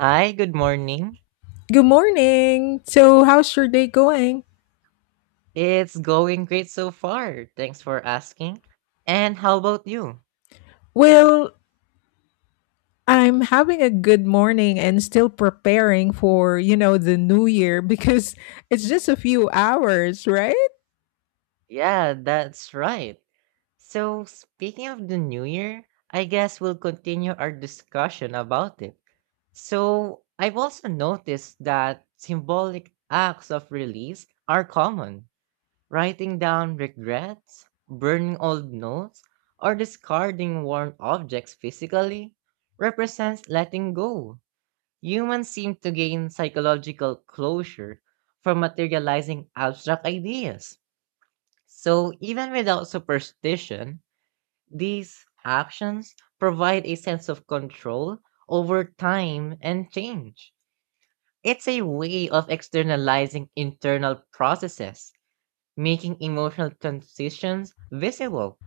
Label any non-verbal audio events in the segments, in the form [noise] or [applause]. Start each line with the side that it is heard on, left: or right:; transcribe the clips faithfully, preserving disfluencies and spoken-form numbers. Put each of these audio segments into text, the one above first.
right: Hi, good morning.
left: Good morning. So, how's your day going?
right: It's going great so far. Thanks for asking. And how about you?
left: Well, I'm having a good morning and still preparing for, you know, the new year [laughs] because it's just a few hours, right?
right: Yeah, that's right. So, speaking of the new year, I guess we'll continue our discussion about it. So, I've also noticed that symbolic acts of release are common. Writing down regrets, burning old notes, or discarding worn objects physically represents letting go. Humans seem to gain psychological closure from materializing abstract ideas. So, even without superstition, these actions provide a sense of control over time and change. It's a way of externalizing internal processes, making emotional transitions visible.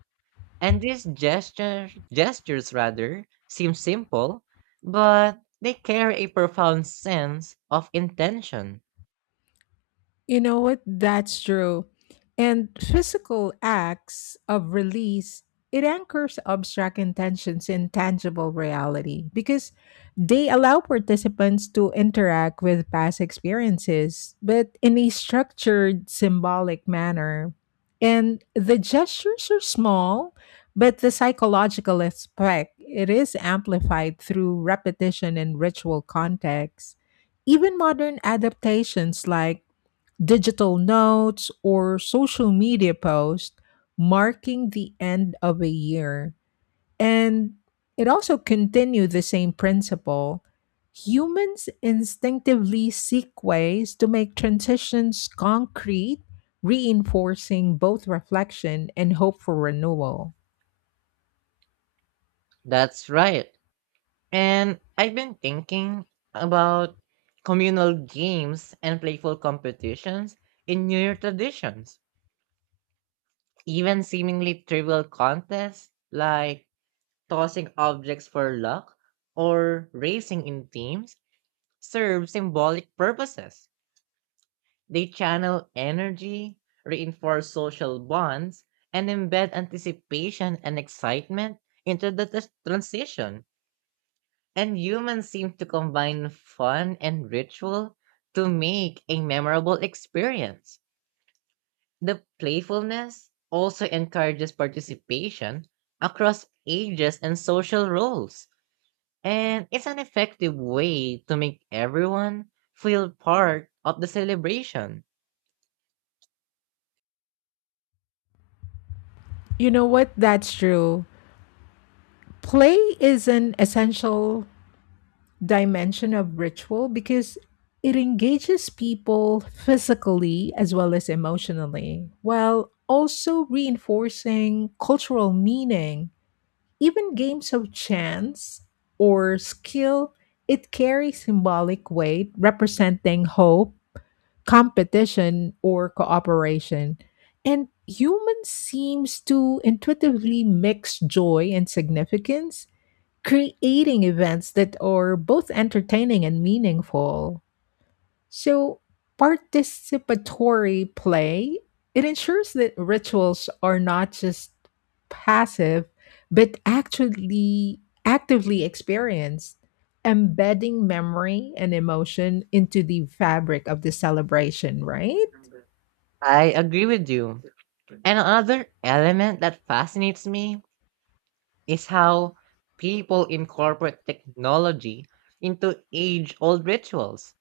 right: And these gesture, gestures rather seem simple, but they carry a profound sense of intention.
left: You know what? That's true. And physical acts of release, it anchors abstract intentions in tangible reality because they allow participants to interact with past experiences, but in a structured, symbolic manner. And the gestures are small, but the psychological aspect, it is amplified through repetition and ritual context. Even modern adaptations like digital notes, or social media posts marking the end of a year. And it also continued the same principle. Humans instinctively seek ways to make transitions concrete, reinforcing both reflection and hope for renewal.
right: That's right. And I've been thinking about communal games and playful competitions in New Year traditions. Even seemingly trivial contests like tossing objects for luck or racing in teams serve symbolic purposes. They channel energy, reinforce social bonds, and embed anticipation and excitement into the tras- transition. And humans seem to combine fun and ritual to make a memorable experience. The playfulness also encourages participation across ages and social roles, and it's an effective way to make everyone feel part of the celebration.
left: You know what? That's true. Play is an essential dimension of ritual because it engages people physically as well as emotionally, while also reinforcing cultural meaning. Even games of chance or skill, it carries symbolic weight representing hope, competition, or cooperation. And humans seems to intuitively mix joy and significance, creating events that are both entertaining and meaningful. So, participatory play, it ensures that rituals are not just passive, but actually actively experienced, embedding memory and emotion into the fabric of the celebration, right?
right: I agree with you. And another element that fascinates me is how people incorporate technology into age old rituals,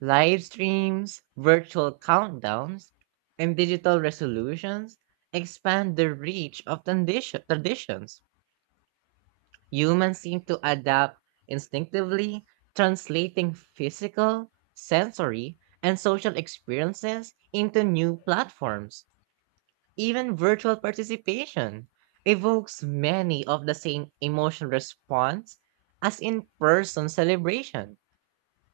right: live streams, virtual countdowns, and digital resolutions expand the reach of tradition- traditions. Humans seem to adapt instinctively, translating physical, sensory, and social experiences into new platforms. Even virtual participation evokes many of the same emotional response as in person celebration.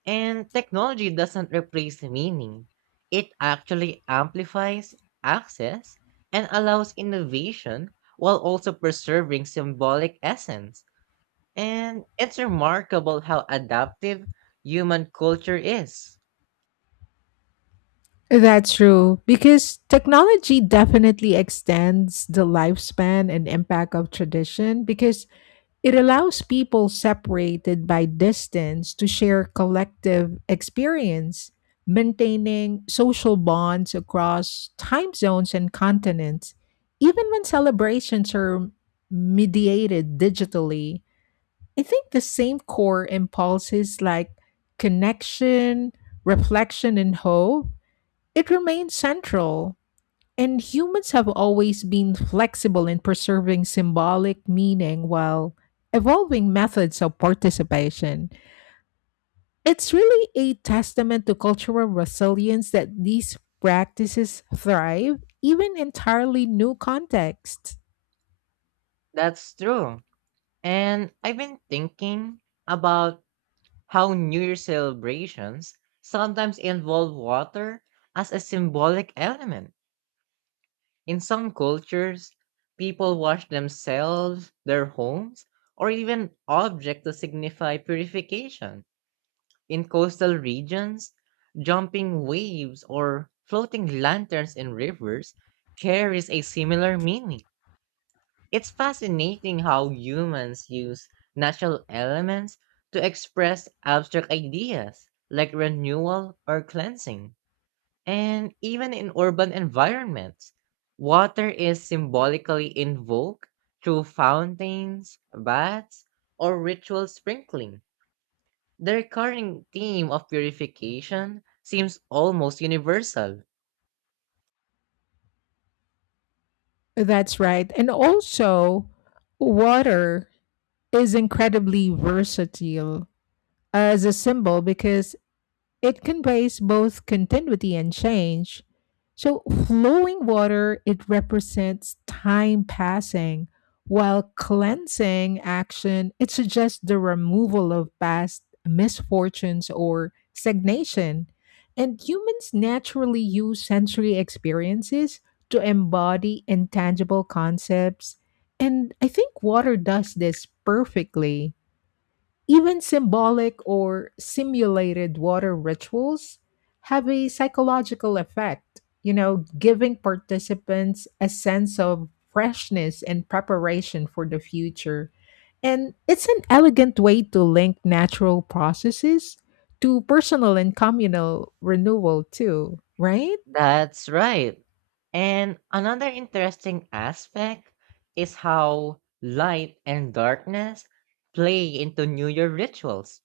right: And technology doesn't replace meaning, it actually amplifies access and allows innovation while also preserving symbolic essence. And it's remarkable how adaptive human culture is.
left: That's true, because technology definitely extends the lifespan and impact of tradition because it allows people separated by distance to share collective experience, maintaining social bonds across time zones and continents. Even when celebrations are mediated digitally, I think the same core impulses like connection, reflection, and hope, it remains central, and humans have always been flexible in preserving symbolic meaning while evolving methods of participation. It's really a testament to cultural resilience that these practices thrive, even entirely new contexts.
right: That's true. And I've been thinking about how New Year celebrations sometimes involve water as a symbolic element. In some cultures, people wash themselves, their homes, or even objects to signify purification. In coastal regions, jumping waves or floating lanterns in rivers carries a similar meaning. It's fascinating how humans use natural elements to express abstract ideas like renewal or cleansing. And even in urban environments, water is symbolically invoked through fountains, baths, or ritual sprinkling. The recurring theme of purification seems almost universal.
left: That's right. And also, water is incredibly versatile as a symbol because it conveys both continuity and change. So, flowing water, it represents time passing, while cleansing action, it suggests the removal of past misfortunes or stagnation. And humans naturally use sensory experiences to embody intangible concepts. And I think water does this perfectly. Even symbolic or simulated water rituals have a psychological effect, you know, giving participants a sense of freshness and preparation for the future. And it's an elegant way to link natural processes to personal and communal renewal, too, right?
right: That's right. And another interesting aspect is how light and darkness play into New Year rituals.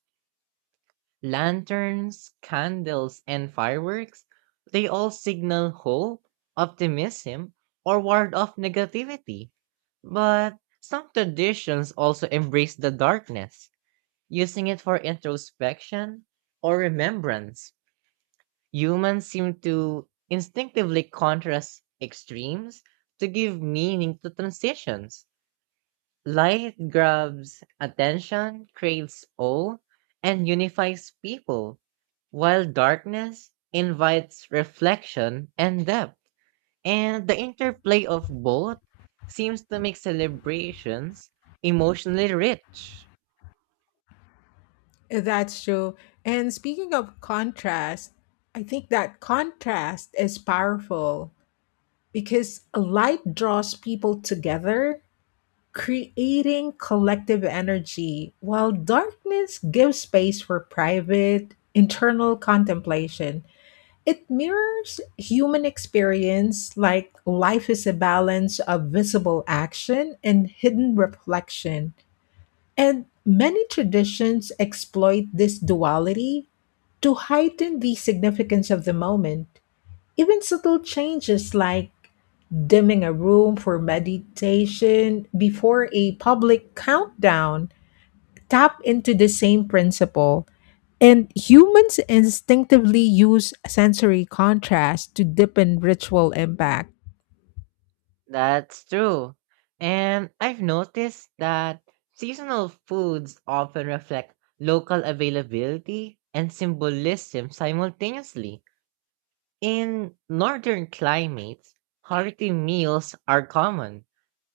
right: Lanterns, candles, and fireworks, they all signal hope, optimism, or ward off negativity. But some traditions also embrace the darkness, using it for introspection or remembrance. Humans seem to instinctively contrast extremes to give meaning to transitions. Light grabs attention, creates awe, and unifies people, while darkness invites reflection and depth. And the interplay of both seems to make celebrations emotionally rich.
left: That's true. And speaking of contrast, I think that contrast is powerful, because light draws people together, creating collective energy, while darkness gives space for private, internal contemplation. It mirrors human experience, like life is a balance of visible action and hidden reflection. And many traditions exploit this duality to heighten the significance of the moment. Even subtle changes like dimming a room for meditation before a public countdown tap into the same principle. And humans instinctively use sensory contrast to deepen ritual impact.
right: That's true. And I've noticed that seasonal foods often reflect local availability and symbolism simultaneously. In northern climates, hearty meals are common,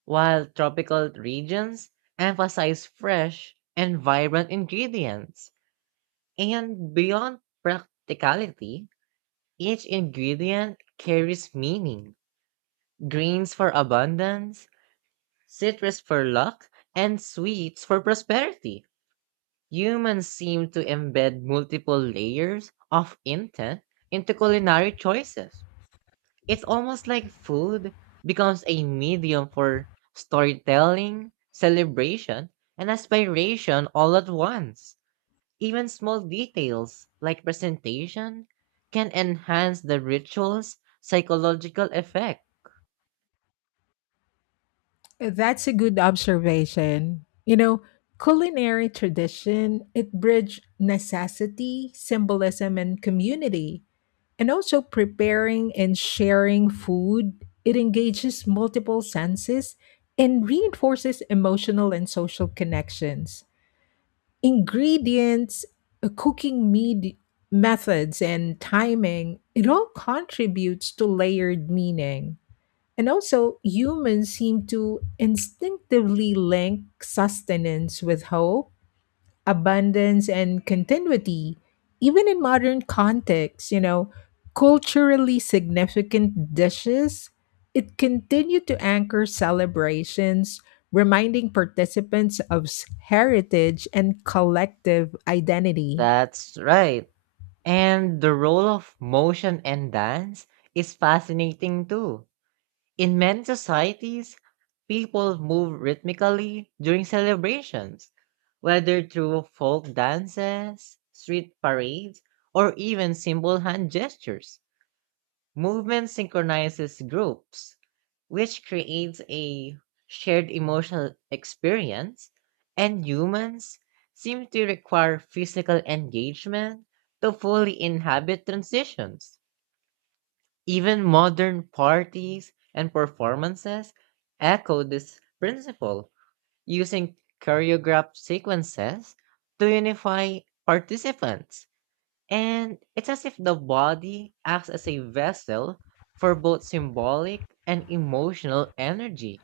right: while tropical regions emphasize fresh and vibrant ingredients. And beyond practicality, each ingredient carries meaning. Greens for abundance, citrus for luck, and sweets for prosperity. Humans seem to embed multiple layers of intent into culinary choices. It's almost like food becomes a medium for storytelling, celebration, and aspiration all at once. Even small details like presentation can enhance the ritual's psychological effect.
left: That's a good observation. You know, culinary tradition, it bridged necessity, symbolism, and community. And also preparing and sharing food, it engages multiple senses and reinforces emotional and social connections. Ingredients, uh, cooking med- methods, and timing, it all contributes to layered meaning. And also, humans seem to instinctively link sustenance with hope, abundance, and continuity. Even in modern contexts, you know culturally significant dishes, it continued to anchor celebrations, reminding participants of s- heritage and collective identity.
right: That's right. And the role of motion and dance is fascinating too. In many societies, people move rhythmically during celebrations, whether through folk dances, street parades, or even simple hand gestures. Movement synchronizes groups, which creates a shared emotional experience, and humans seem to require physical engagement to fully inhabit transitions. Even modern parties and performances echo this principle, using choreographed sequences to unify participants. And it's as if the body acts as a vessel for both symbolic and emotional energy.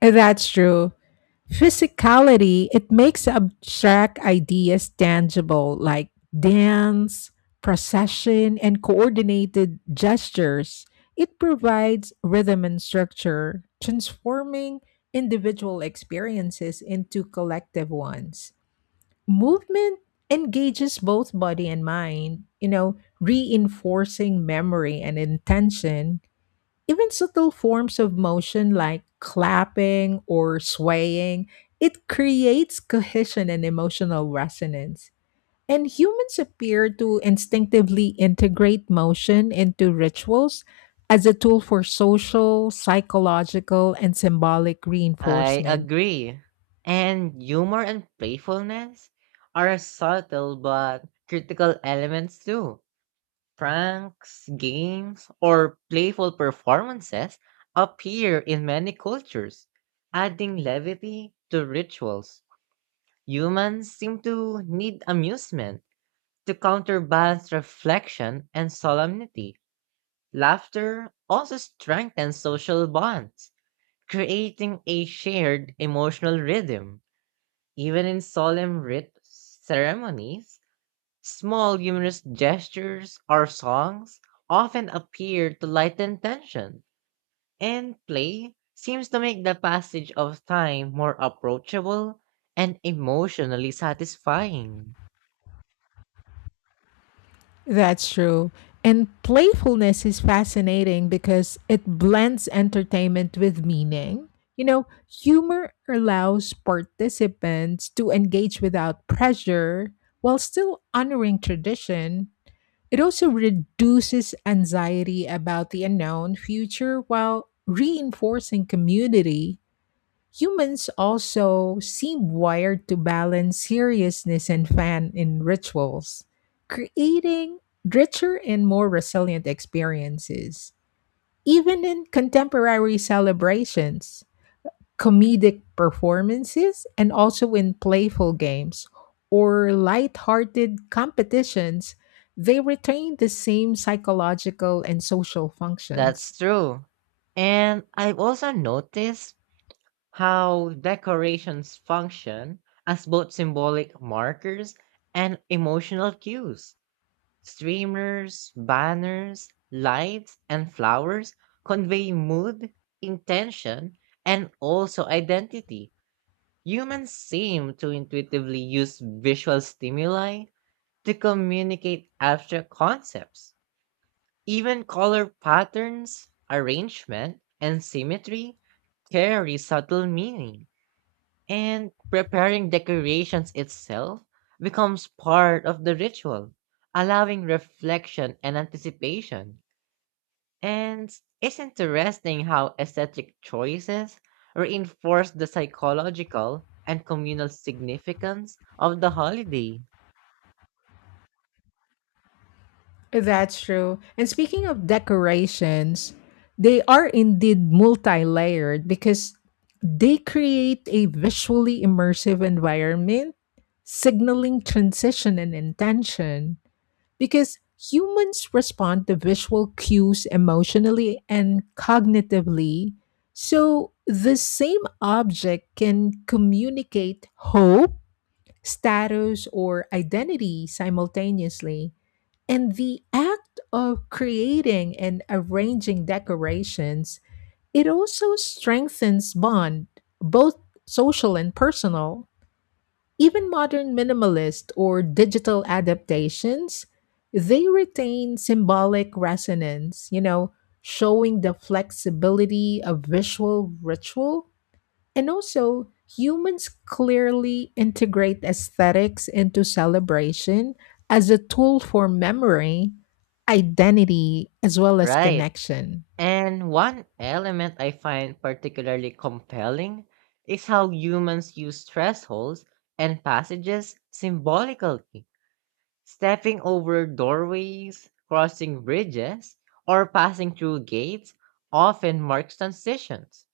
left: That's true. Physicality, it makes abstract ideas tangible, like dance, procession, and coordinated gestures. It provides rhythm and structure, transforming individual experiences into collective ones. Movement engages both body and mind, you know, reinforcing memory and intention. Even subtle forms of motion like clapping or swaying, it creates cohesion and emotional resonance. And humans appear to instinctively integrate motion into rituals as a tool for social, psychological, and symbolic
right: I
left: reinforcement.
right: agree. And humor and playfulness are subtle but critical elements too. Pranks, games, or playful performances appear in many cultures, adding levity to rituals. Humans seem to need amusement to counterbalance reflection and solemnity. Laughter also strengthens social bonds, creating a shared emotional rhythm. Even in solemn rit- ceremonies, small humorous gestures or songs often appear to lighten tension, and play seems to make the passage of time more approachable and emotionally satisfying.
left: That's true. And playfulness is fascinating because it blends entertainment with meaning. You know, humor allows participants to engage without pressure while still honoring tradition. It also reduces anxiety about the unknown future while reinforcing community. Humans also seem wired to balance seriousness and fun in rituals, creating richer and more resilient experiences. Even in contemporary celebrations, comedic performances, and also in playful games or light-hearted competitions, they retain the same psychological and social functions.
right: That's true. And I've also noticed how decorations function as both symbolic markers and emotional cues. Streamers, banners, lights, and flowers convey mood, intention, and also identity. Humans seem to intuitively use visual stimuli to communicate abstract concepts. Even color patterns, arrangement, and symmetry carry subtle meaning, and preparing decorations itself becomes part of the ritual, allowing reflection and anticipation. And it's interesting how aesthetic choices reinforce the psychological and communal significance of the holiday.
left: That's true. And speaking of decorations, they are indeed multi layered because they create a visually immersive environment, signaling transition and intention. Because humans respond to visual cues emotionally and cognitively. So the same object can communicate hope, status, or identity simultaneously. And the act of creating and arranging decorations, it also strengthens bond, both social and personal. Even modern minimalist or digital adaptations, they retain symbolic resonance, you know, showing the flexibility of visual ritual. And also, humans clearly integrate aesthetics into celebration as a tool for memory, identity, as well as
right: Right.
left: connection.
right: And one element I find particularly compelling is how humans use thresholds and passages symbolically, stepping over doorways, crossing bridges, or passing through gates often marks transitions.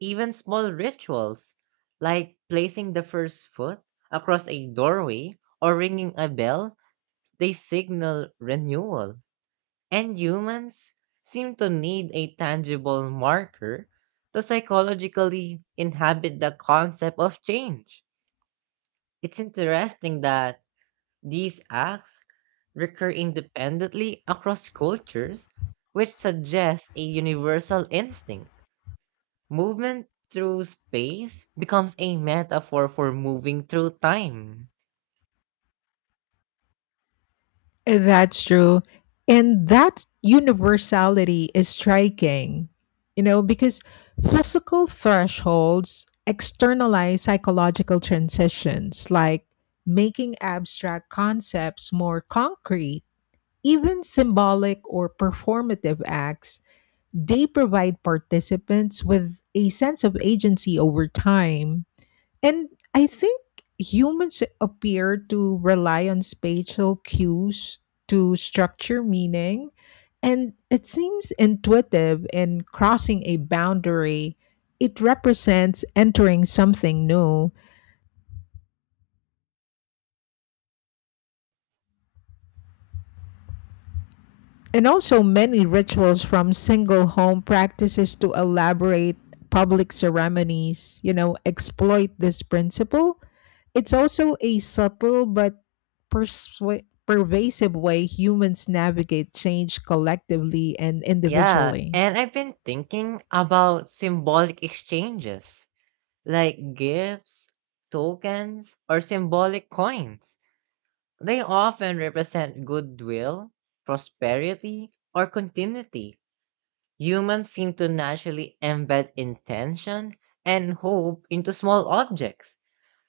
right: Even small rituals, like placing the first foot across a doorway or ringing a bell, they signal renewal. And humans seem to need a tangible marker to psychologically inhabit the concept of change. It's interesting that these acts recur independently across cultures, which suggests a universal instinct. Movement through space becomes a metaphor for moving through time.
left: That's true. And that universality is striking, you know, because physical thresholds externalize psychological transitions, like making abstract concepts more concrete. Even symbolic or performative acts, they provide participants with a sense of agency over time. And I think humans appear to rely on spatial cues to structure meaning. And it seems intuitive, in crossing a boundary, it represents entering something new. And also, many rituals, from single home practices to elaborate public ceremonies, you know, exploit this principle. It's also a subtle but persua- pervasive way humans navigate change collectively and
right: Yeah,
left: individually.
right: and I've been thinking about symbolic exchanges like gifts, tokens, or symbolic coins. They often represent goodwill, prosperity, or continuity. Humans seem to naturally embed intention and hope into small objects,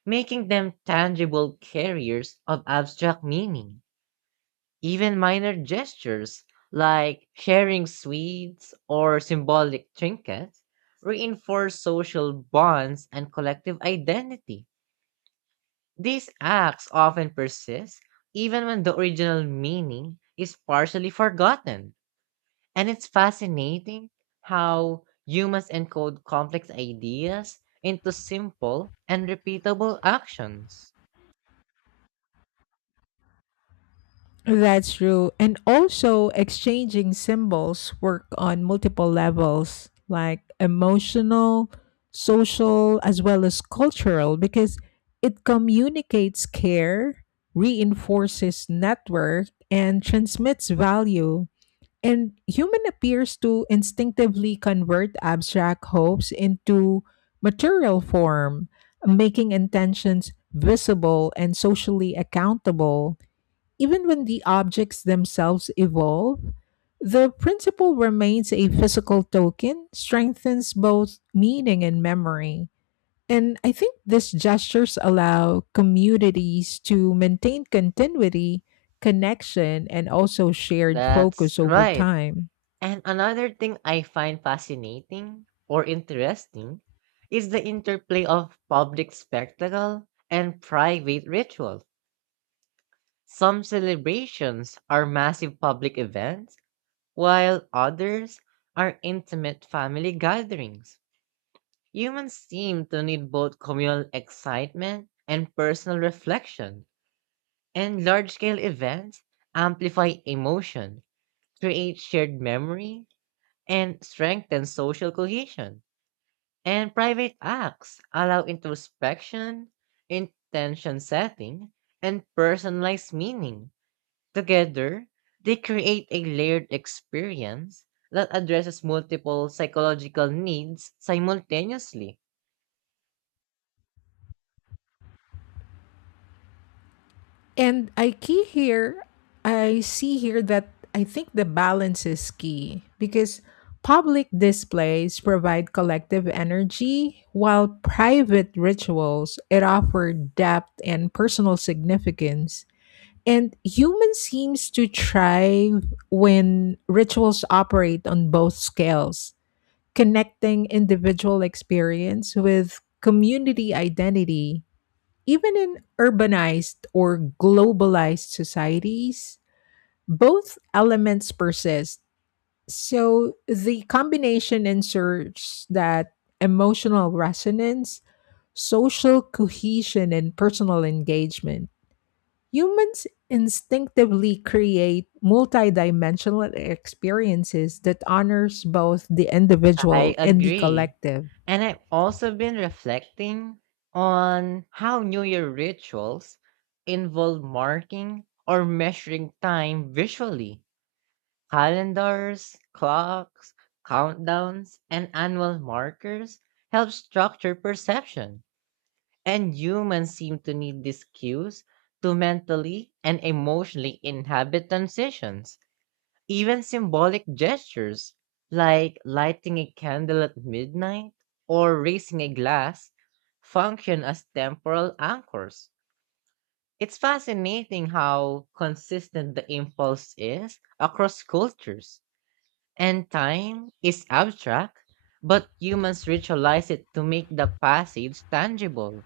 right: making them tangible carriers of abstract meaning. Even minor gestures, like sharing sweets or symbolic trinkets, reinforce social bonds and collective identity. These acts often persist even when the original meaning is partially forgotten. And it's fascinating how humans encode complex ideas into simple and repeatable actions.
left: That's true. And also, exchanging symbols work on multiple levels, like emotional, social, as well as cultural, because it communicates care, reinforces network, and transmits value. And human appears to instinctively convert abstract hopes into material form, making intentions visible and socially accountable. Even when the objects themselves evolve, the principle remains: a physical token strengthens both meaning and memory. And I think these gestures allow communities to maintain continuity, connection, and also shared
right: That's
left: focus over
right: right.
left: time.
right: And another thing I find fascinating or interesting is the interplay of public spectacle and private ritual. Some celebrations are massive public events while others are intimate family gatherings. Humans seem to need both communal excitement and personal reflection, and large scale events amplify emotion, create shared memory, and strengthen social cohesion. And private acts allow introspection, intention setting, and personalized meaning. Together, they create a layered experience that addresses multiple psychological needs simultaneously.
left: And I key here, I see here that I think the balance is key, because public displays provide collective energy, while private rituals, it offer depth and personal significance. And human seems to thrive when rituals operate on both scales, connecting individual experience with community identity. Even in urbanized or globalized societies, both elements persist. So the combination ensures that emotional resonance, social cohesion, and personal engagement. Humans instinctively create multidimensional experiences that honors both the
right: I
left: individual and the
right: agree.
left: collective.
right: And I've also been reflecting on how New Year rituals involve marking or measuring time visually. Calendars, clocks, countdowns, and annual markers help structure perception. And humans seem to need these cues to mentally and emotionally inhabit transitions, even symbolic gestures like lighting a candle at midnight or raising a glass function as temporal anchors. It's fascinating how consistent the impulse is across cultures. And time is abstract, but humans ritualize it to make the passage tangible.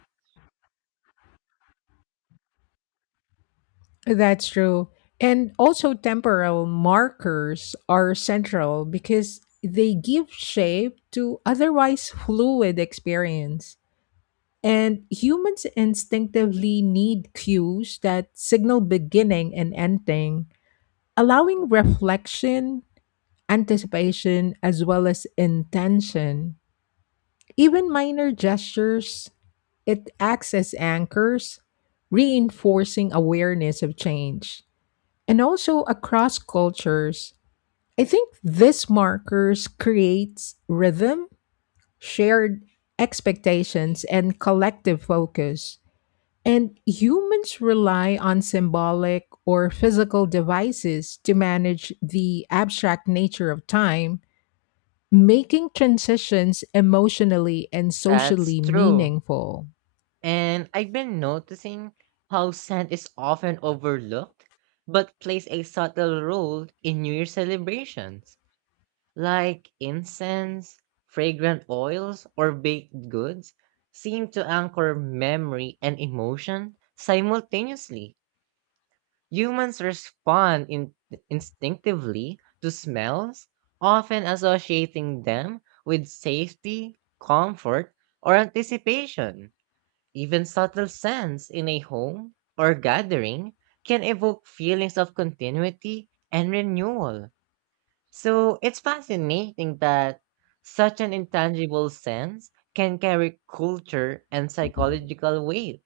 left: That's true. And also, temporal markers are central because they give shape to otherwise fluid experience. And humans instinctively need cues that signal beginning and ending, allowing reflection, anticipation, as well as intention. Even minor gestures, it acts as anchors, reinforcing awareness of change. And also, across cultures, I think these markers creates rhythm, shared expectations, and collective focus. And humans rely on symbolic or physical devices to manage the abstract nature of time, making transitions emotionally and
right: That's
left: socially
right: true.
left: meaningful.
right: And I've been noticing how scent is often overlooked, but plays a subtle role in New Year celebrations, like incense, fragrant oils, or baked goods seem to anchor memory and emotion simultaneously. Humans respond in- instinctively to smells, often associating them with safety, comfort, or anticipation. Even subtle scents in a home or gathering can evoke feelings of continuity and renewal. So it's fascinating that such an intangible sense can carry culture and psychological weight.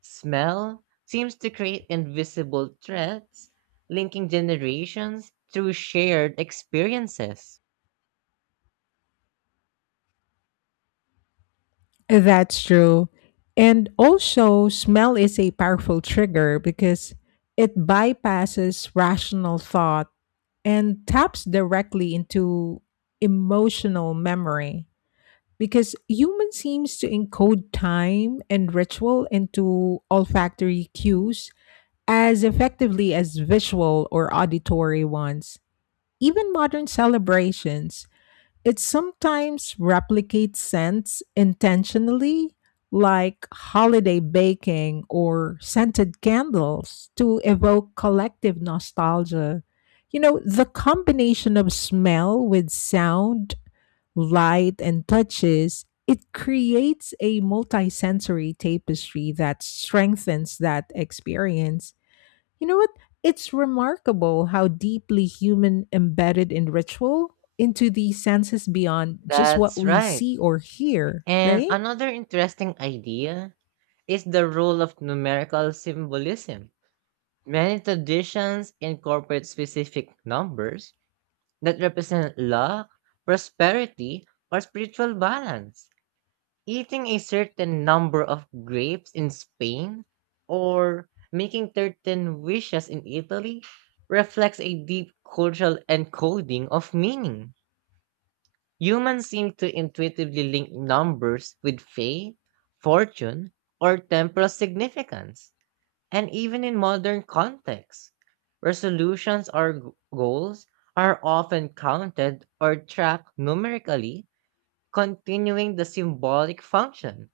right: Smell seems to create invisible threads linking generations through shared experiences.
left: That's true. And also, smell is a powerful trigger because it bypasses rational thought and taps directly into emotional memory. Because human seems to encode time and ritual into olfactory cues as effectively as visual or auditory ones. Even modern celebrations, it sometimes replicates scents intentionally, like holiday baking or scented candles, to evoke collective nostalgia. You know, the combination of smell with sound, light, and touches, it creates a multisensory tapestry that strengthens that experience. You know what? It's remarkable how deeply human embedded in ritual into the senses beyond just what
right: That's
left: we
right: right.
left: see or hear,
right: And
left: right?
right: another interesting idea is the role of numerical symbolism. Many traditions incorporate specific numbers that represent luck, prosperity, or spiritual balance. Eating a certain number of grapes in Spain or making certain wishes in Italy reflects a deep cultural encoding of meaning. Humans seem to intuitively link numbers with fate, fortune, or temporal significance. And even in modern contexts, resolutions or g- goals are often counted or tracked numerically, continuing the symbolic function.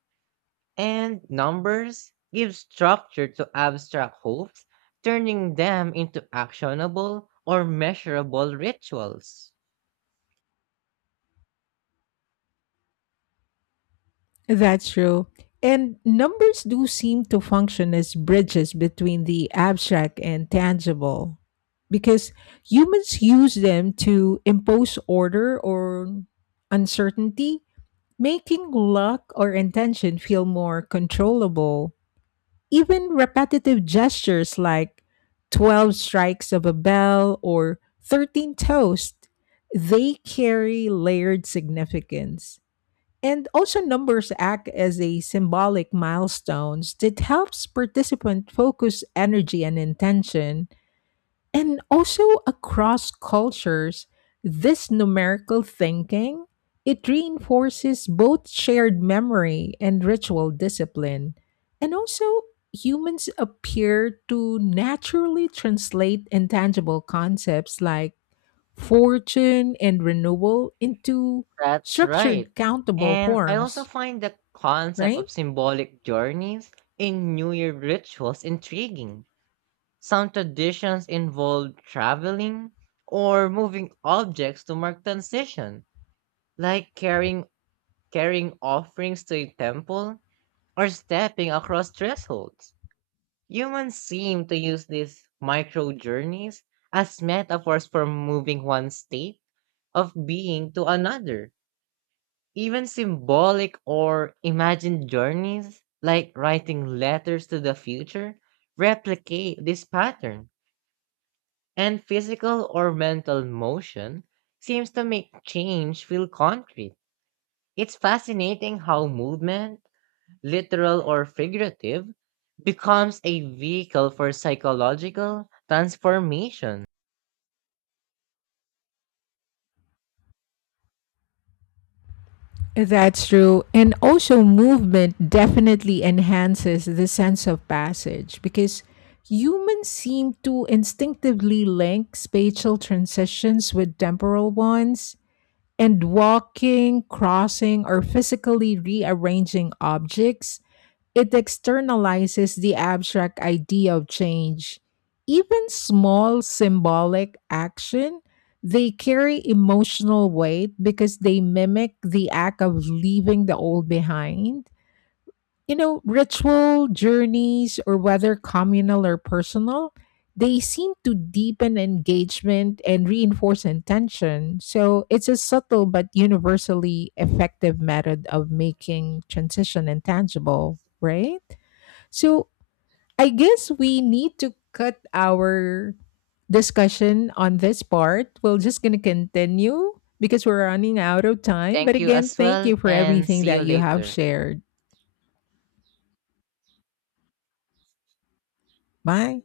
right: And numbers give structure to abstract hopes, turning them into actionable or measurable rituals.
left: That's true. And numbers do seem to function as bridges between the abstract and tangible, because humans use them to impose order or uncertainty, making luck or intention feel more controllable. Even repetitive gestures like twelve strikes of a bell or thirteen toast, they carry layered significance. And also, numbers act as a symbolic milestones that helps participant focus energy and intention. And also, across cultures, this numerical thinking, it reinforces both shared memory and ritual discipline. And also, humans appear to naturally translate intangible concepts like fortune and renewal into
right: That's right.
left: structured countable
right: And I also
left: forms,
right: find the concept
left: right?
right: of symbolic journeys in New Year rituals intriguing. Some traditions involve traveling or moving objects to mark transition, like carrying carrying offerings to a temple or stepping across thresholds. Humans seem to use these micro journeys as metaphors for moving one state of being to another. Even symbolic or imagined journeys, like writing letters to the future, replicate this pattern. And physical or mental motion seems to make change feel concrete. It's fascinating how movement, literal or figurative, becomes a vehicle for psychological transformation.
left: That's true. And also, movement definitely enhances the sense of passage because humans seem to instinctively link spatial transitions with temporal ones. And walking, crossing, or physically rearranging objects, it externalizes the abstract idea of change. Even small symbolic action, they carry emotional weight because they mimic the act of leaving the old behind. You know, ritual journeys, or whether communal or personal, they seem to deepen engagement and reinforce intention. So it's a subtle but universally effective method of making transition intangible, right? So I guess we need to cut our discussion on this part. We're just going to continue because we're running out of time. But
right: Thank you
left: again,
right: as
left: thank
right: well,
left: you for
right: and
left: everything
right: see you
left: that you have
right: later.
left: shared. Bye.